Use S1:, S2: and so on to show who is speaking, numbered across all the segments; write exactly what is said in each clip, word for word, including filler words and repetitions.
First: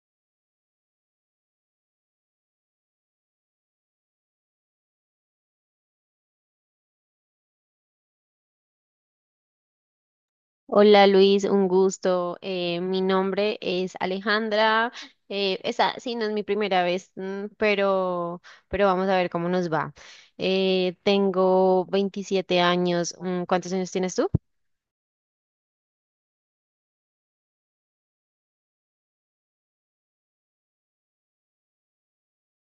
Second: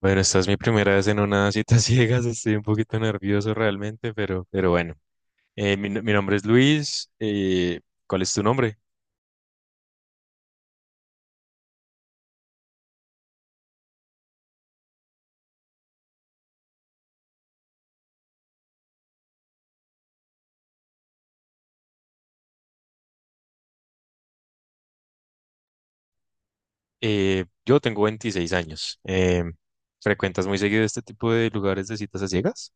S1: Bueno, esta es mi primera vez en una cita ciegas, estoy un poquito nervioso realmente, pero, pero bueno. Eh, mi, no- Mi nombre es Luis, eh, ¿cuál es tu nombre?
S2: Hola Luis, un gusto. Eh, mi nombre es Alejandra. Eh, esa sí no es mi primera vez, mm, pero, pero vamos a ver cómo nos va. Eh, tengo veintisiete años. mm, ¿Cuántos años tienes tú?
S1: Eh, yo tengo veintiséis años. Eh, ¿frecuentas muy seguido este tipo de lugares de citas a ciegas?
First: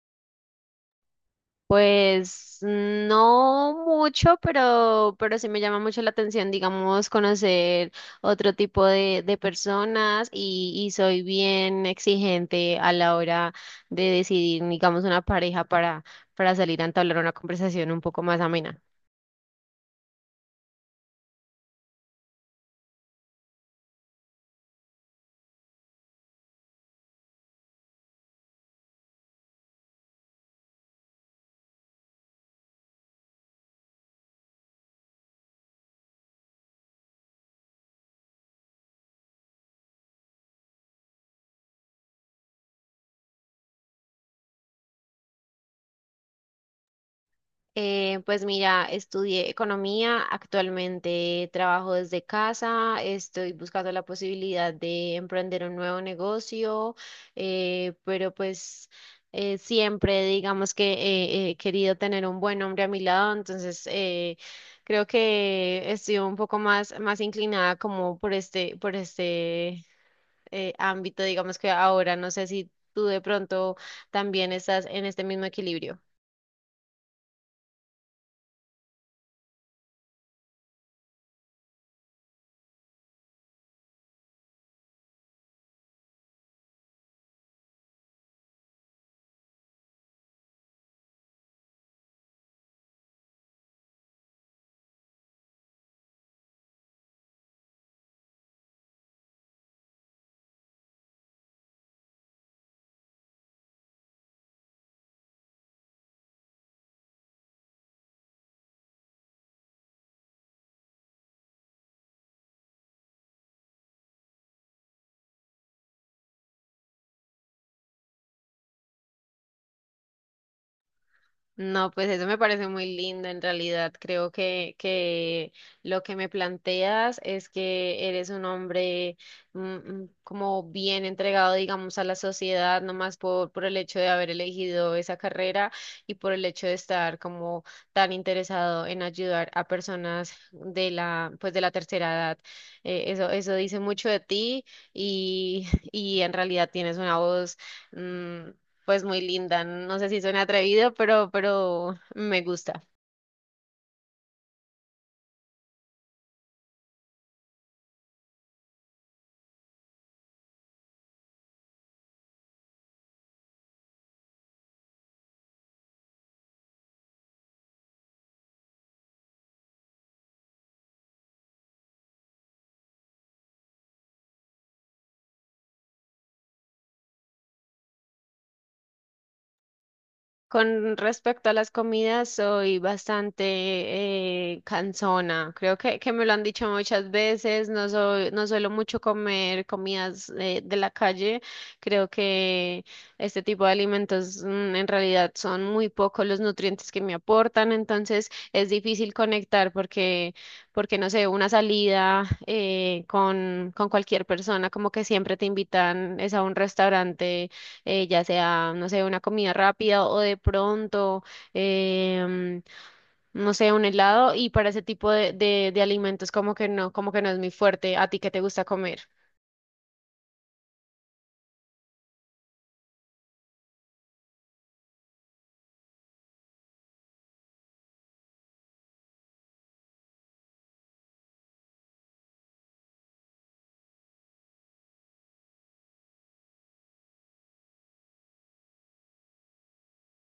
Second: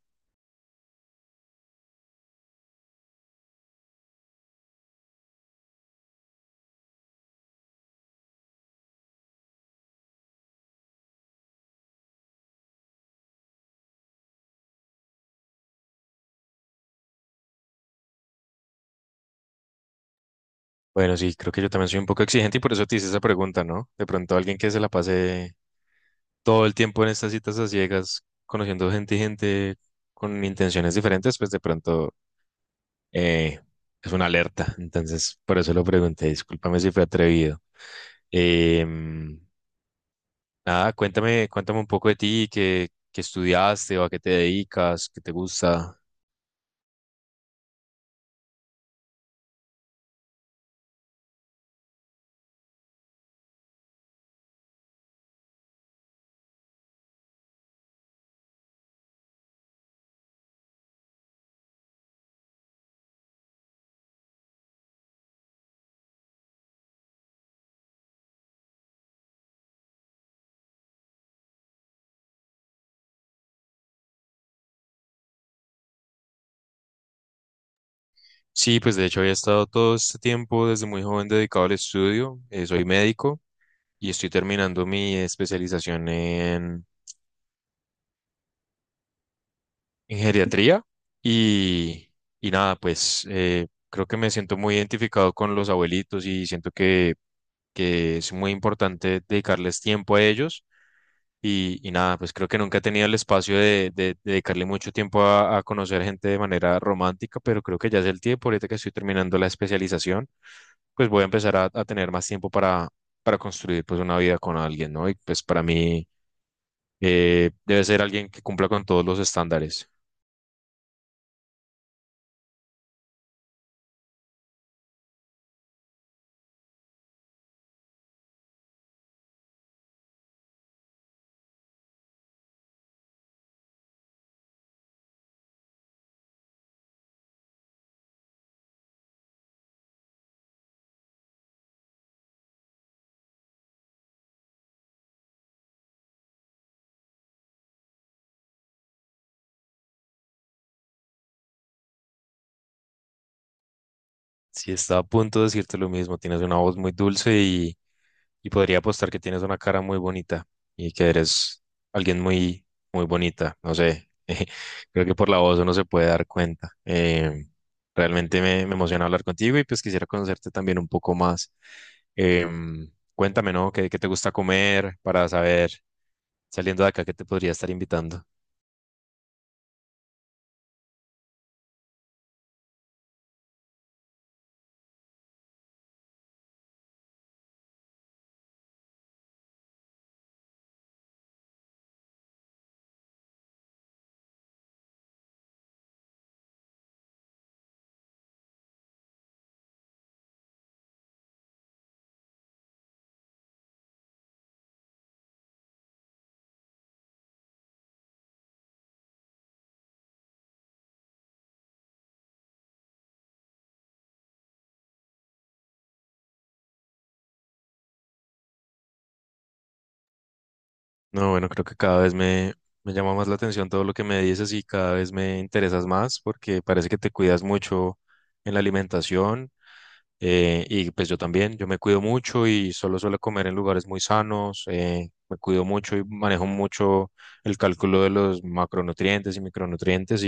S2: Pues no mucho, pero, pero sí me llama mucho la atención, digamos, conocer otro tipo de, de personas y, y soy bien exigente a la hora de decidir, digamos, una pareja para, para salir a entablar una conversación un poco más amena.
S1: Bueno, sí, creo que yo también soy un poco exigente y por eso te hice esa pregunta, ¿no? De pronto alguien que se la pase todo el tiempo en estas citas a ciegas, conociendo gente y gente con intenciones diferentes, pues de pronto eh, es una alerta, entonces por eso lo pregunté, discúlpame si fue atrevido. Em, Nada, cuéntame, cuéntame un poco de ti, qué, qué estudiaste o a qué te dedicas, qué te gusta.
S2: Eh, pues mira, estudié economía, actualmente trabajo desde casa, estoy buscando la posibilidad de emprender un nuevo negocio, eh, pero pues eh, siempre digamos que eh, he querido tener un buen hombre a mi lado, entonces eh, creo que estoy un poco más, más inclinada como por este, por este eh, ámbito, digamos que ahora no sé si tú de pronto también estás en este mismo equilibrio.
S1: Sí, pues de hecho había estado todo este tiempo desde muy joven dedicado al estudio, eh, soy médico y estoy terminando mi especialización en, en geriatría y, y nada, pues eh, creo que me siento muy identificado con los abuelitos y siento que que es muy importante dedicarles tiempo a ellos. Y, y nada, pues creo que nunca he tenido el espacio de, de- de dedicarle mucho tiempo a, a conocer gente de manera romántica, pero creo que ya es el tiempo, ahorita que estoy terminando la especialización, pues voy a empezar a, a tener más tiempo para, para construir pues una vida con alguien, ¿no? Y pues para mí eh, debe ser alguien que cumpla con todos los estándares.
S2: No, pues eso me parece muy lindo en realidad. Creo que, que lo que me planteas es que eres un hombre mm, mm, como bien entregado, digamos, a la sociedad, no más por, por el hecho de haber elegido esa carrera y por el hecho de estar como tan interesado en ayudar a personas de la, pues de la tercera edad. Eh, eso, eso dice mucho de ti y, y en realidad tienes una voz. mm, pues muy linda. No sé si suena atrevido, pero, pero me gusta.
S1: Si está a punto de decirte lo mismo, tienes una voz muy dulce y Y podría apostar que tienes una cara muy bonita y que eres alguien muy, muy bonita. No sé, creo que por la voz uno se puede dar cuenta. Eh, realmente me, me emociona hablar contigo y pues quisiera conocerte también un poco más. Em, cuéntame, ¿no? ¿Qué, qué te gusta comer para saber, saliendo de acá, qué te podría estar invitando?
S2: Con respecto a las comidas, soy bastante eh, cansona. Creo que, que me lo han dicho muchas veces. No soy, no suelo mucho comer comidas eh, de la calle. Creo que este tipo de alimentos mm, en realidad son muy pocos los nutrientes que me aportan. Entonces es difícil conectar porque, porque no sé, una salida eh, con, con cualquier persona, como que siempre te invitan, es a un restaurante eh, ya sea, no sé, una comida rápida o de pronto, em, no sé, un helado y para ese tipo de, de, de alimentos como que no, como que no es muy fuerte. ¿A ti qué te gusta comer?
S1: No, bueno, creo que cada vez me, me llama más la atención todo lo que me dices y cada vez me interesas más porque parece que te cuidas mucho en la alimentación eh, y pues yo también, yo me cuido mucho y solo suelo comer en lugares muy sanos, eh, me cuido mucho y manejo mucho el cálculo de los macronutrientes y micronutrientes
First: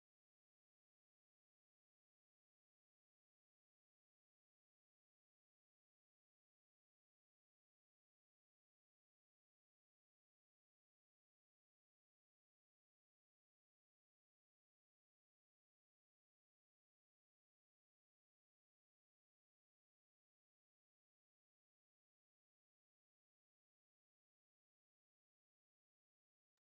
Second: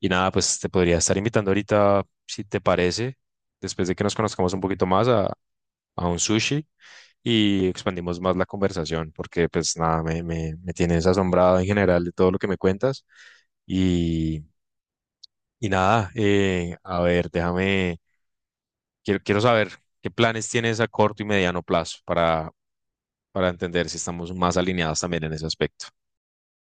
S1: y nada, pues te podría estar invitando ahorita, si te parece, después de que nos conozcamos un poquito más a, a un sushi y expandimos más la conversación, porque pues nada, me, me, me tienes asombrado en general de todo lo que me cuentas. Y, y nada, eh, a ver, déjame, quiero, quiero saber qué planes tienes a corto y mediano plazo para, para entender si estamos más alineados también en ese aspecto.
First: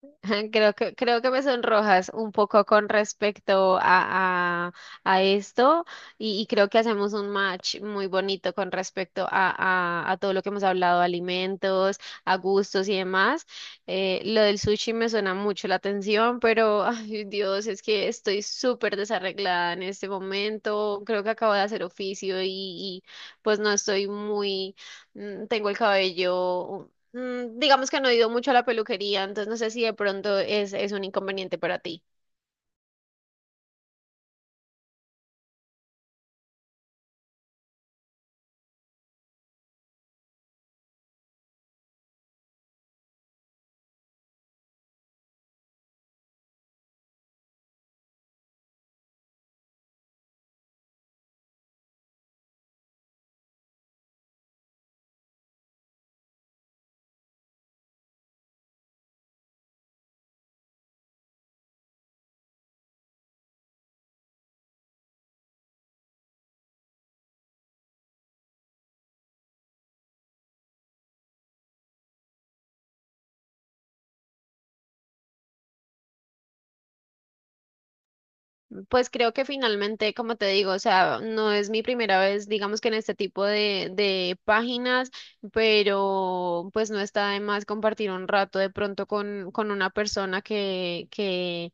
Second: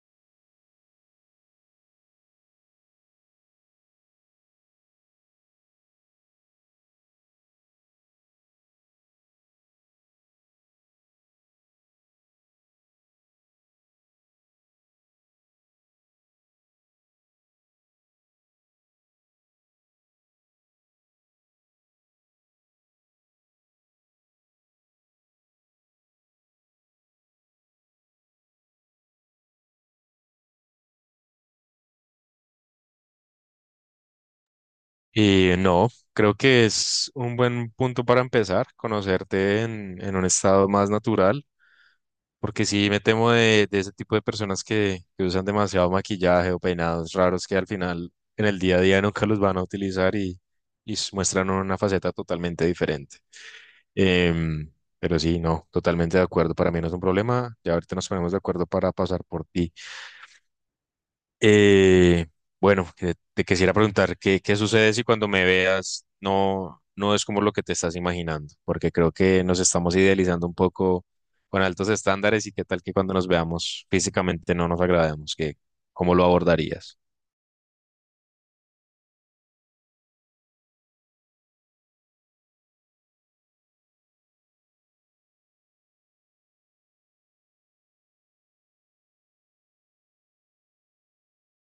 S2: Creo que, creo que me sonrojas un poco con respecto a, a, a esto y, y creo que hacemos un match muy bonito con respecto a, a, a todo lo que hemos hablado, alimentos, a gustos y demás. Eh, lo del sushi me suena mucho la atención, pero ay Dios, es que estoy súper desarreglada en este momento. Creo que acabo de hacer oficio y, y pues no estoy muy, mm, tengo el cabello. Mm, Digamos que no he ido mucho a la peluquería, entonces no sé si de pronto es, es un inconveniente para ti.
S1: Y no, creo que es un buen punto para empezar, conocerte en, en un estado más natural, porque sí me temo de, de ese tipo de personas que, que usan demasiado maquillaje o peinados raros que al final en el día a día nunca los van a utilizar y, y s- muestran una faceta totalmente diferente. Em, pero sí, no, totalmente de acuerdo. Para mí no es un problema. Ya ahorita nos ponemos de acuerdo para pasar por ti. Eh, bueno, que- Te quisiera preguntar qué, qué sucede si cuando me veas no, no es como lo que te estás imaginando, porque creo que nos estamos idealizando un poco con altos estándares y qué tal que cuando nos veamos físicamente no nos agrademos, que, ¿cómo lo abordarías?
S2: Pues creo que finalmente, como te digo, o sea, no es mi primera vez, digamos que en este tipo de, de páginas, pero pues no está de más compartir un rato de pronto con, con una persona que, que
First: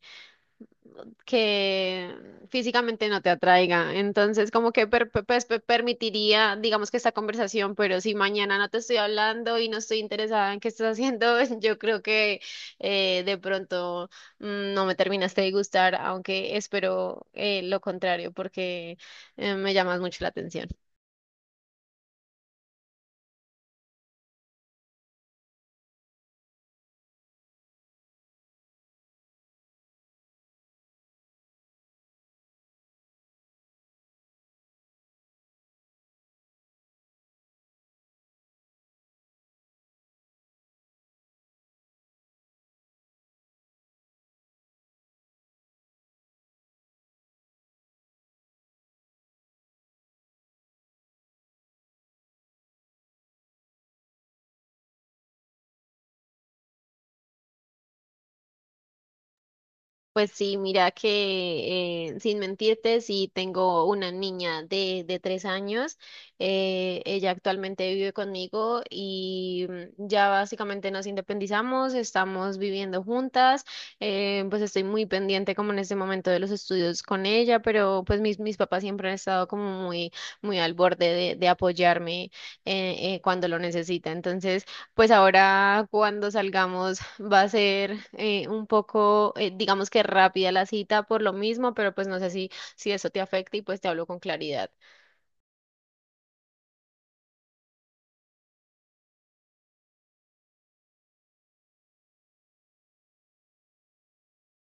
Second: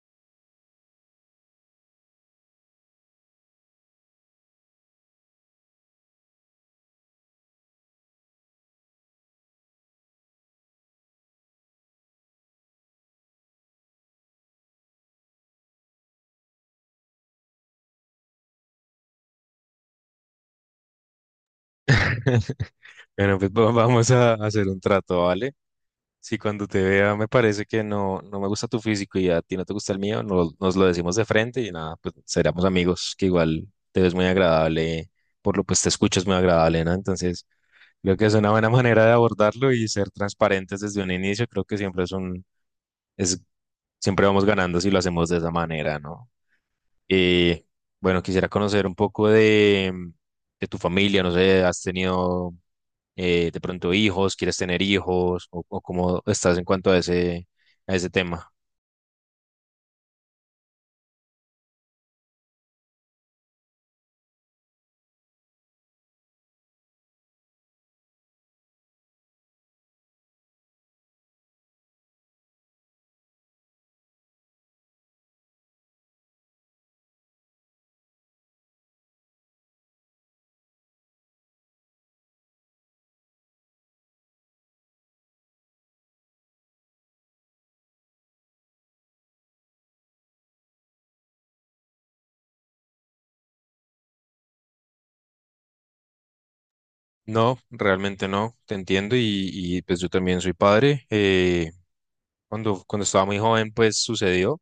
S2: que físicamente no te atraiga. Entonces, como que per- per- pues, per- permitiría, digamos que esta conversación, pero si mañana no te estoy hablando y no estoy interesada en qué estás haciendo, yo creo que eh, de pronto mm, no me terminaste de gustar, aunque espero eh, lo contrario, porque eh, me llamas mucho la atención.
S1: Bueno, pues va- vamos a hacer un trato, ¿vale? Si cuando te vea me parece que no, no me gusta tu físico y a ti no te gusta el mío, no- nos lo decimos de frente y nada, pues seremos amigos, que igual te ves muy agradable, por lo pues te escuchas muy agradable, ¿no? Entonces, creo que es una buena manera de abordarlo y ser transparentes desde un inicio, creo que siempre es un, es, siempre vamos ganando si lo hacemos de esa manera, ¿no? Y bueno, quisiera conocer un poco de, de tu familia, no sé, has tenido eh, de pronto hijos, quieres tener hijos o, o cómo estás en cuanto a ese, a ese tema.
S2: Pues sí, mira que eh, sin mentirte, sí tengo una niña de, de tres años. eh, ella actualmente vive conmigo y mm, ya básicamente nos independizamos, estamos viviendo juntas. eh, pues estoy muy pendiente como en este momento de los estudios con ella, pero pues mis, mis papás siempre han estado como muy, muy al borde de, de apoyarme eh, eh, cuando lo necesita. Entonces... Pues ahora cuando salgamos va a ser eh, un poco, eh, digamos que rápida la cita por lo mismo, pero pues no sé si, si eso te afecta y pues te hablo con claridad.
S1: No, realmente no, te entiendo y, y, pues yo también soy padre. Eh, cuando, cuando estaba muy joven pues sucedió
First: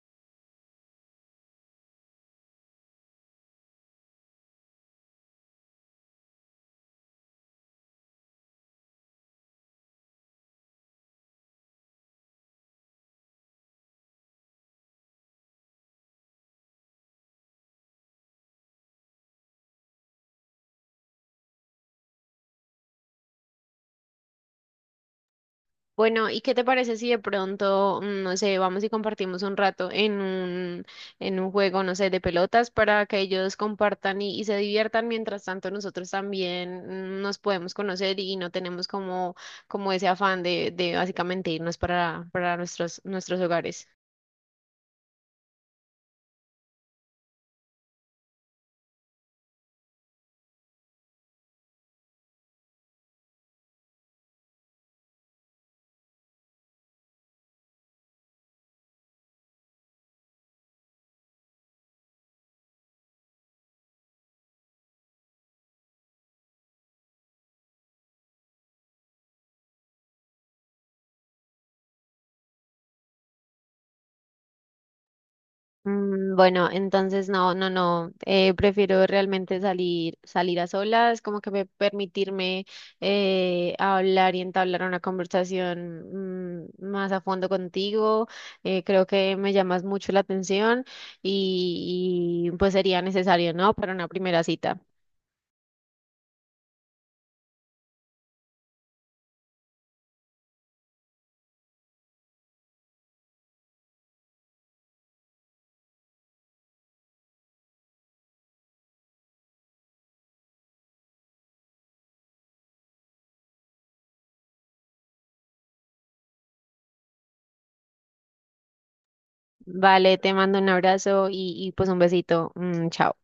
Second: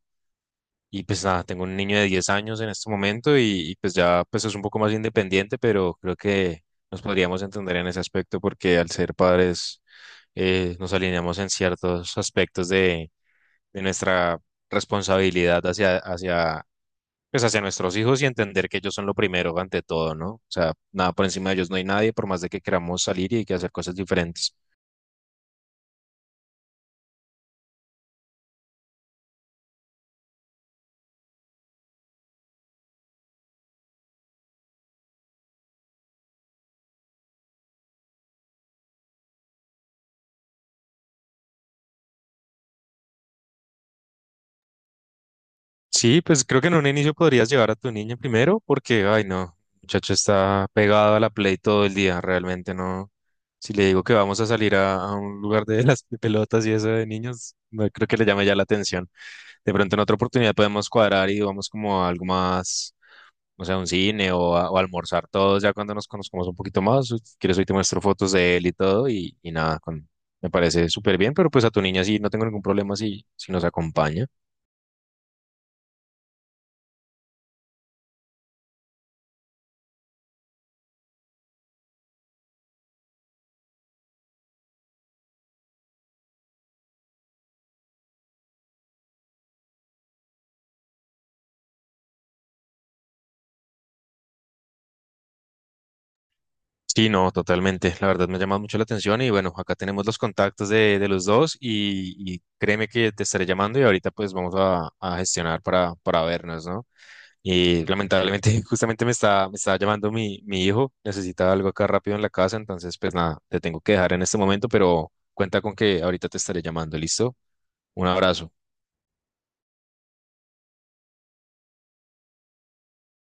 S1: y pues nada, tengo un niño de diez años en este momento y, y, pues ya pues es un poco más independiente, pero creo que nos podríamos entender en ese aspecto porque al ser padres eh, nos alineamos en ciertos aspectos de, de nuestra responsabilidad hacia, hacia pues hacia nuestros hijos y entender que ellos son lo primero ante todo, ¿no? O sea, nada por encima de ellos no hay nadie, por más de que queramos salir y que hacer cosas diferentes.
S2: Bueno, ¿y qué te parece si de pronto, mm, no sé, vamos y compartimos un rato en un, en un juego, no sé, de pelotas para que ellos compartan y, y se diviertan, mientras tanto nosotros también mm, nos podemos conocer y no tenemos como, como ese afán de, de básicamente irnos para, para nuestros, nuestros hogares?
S1: Sí, pues creo que en un inicio podrías llevar a tu niña primero porque, ay, no, el muchacho está pegado a la Play todo el día, realmente no. Si le digo que vamos a salir a, a un lugar de las pelotas y eso de niños, no creo que le llame ya la atención. De pronto en otra oportunidad podemos cuadrar y vamos como a algo más no sea un cine o, a- o almorzar todos ya cuando nos conozcamos un poquito más. Si quieres, hoy te muestro fotos de él y todo y, y nada, con, me parece súper bien, pero pues a tu niña sí, no tengo ningún problema si, si nos acompaña.
S2: Mm, Bueno, entonces no, no, no. Eh, prefiero realmente salir, salir a solas, como que me- permitirme eh, hablar y entablar una conversación mm, más a fondo contigo. eh, creo que me llamas mucho la atención y, y, pues sería necesario, ¿no? Para una primera cita.
S1: Sí, no, totalmente. La verdad me ha llamado mucho la atención y bueno, acá tenemos los contactos de, de los dos y, y créeme que te estaré llamando y ahorita pues vamos a, a gestionar para, para vernos, ¿no? Y lamentablemente justamente me está, me está llamando mi, mi hijo, necesita algo acá rápido en la casa, entonces pues nada, te tengo que dejar en este momento, pero cuenta con que ahorita te estaré llamando, ¿listo? Un abrazo.
S2: Vale, te mando un abrazo y, y pues un besito. Mm, chao.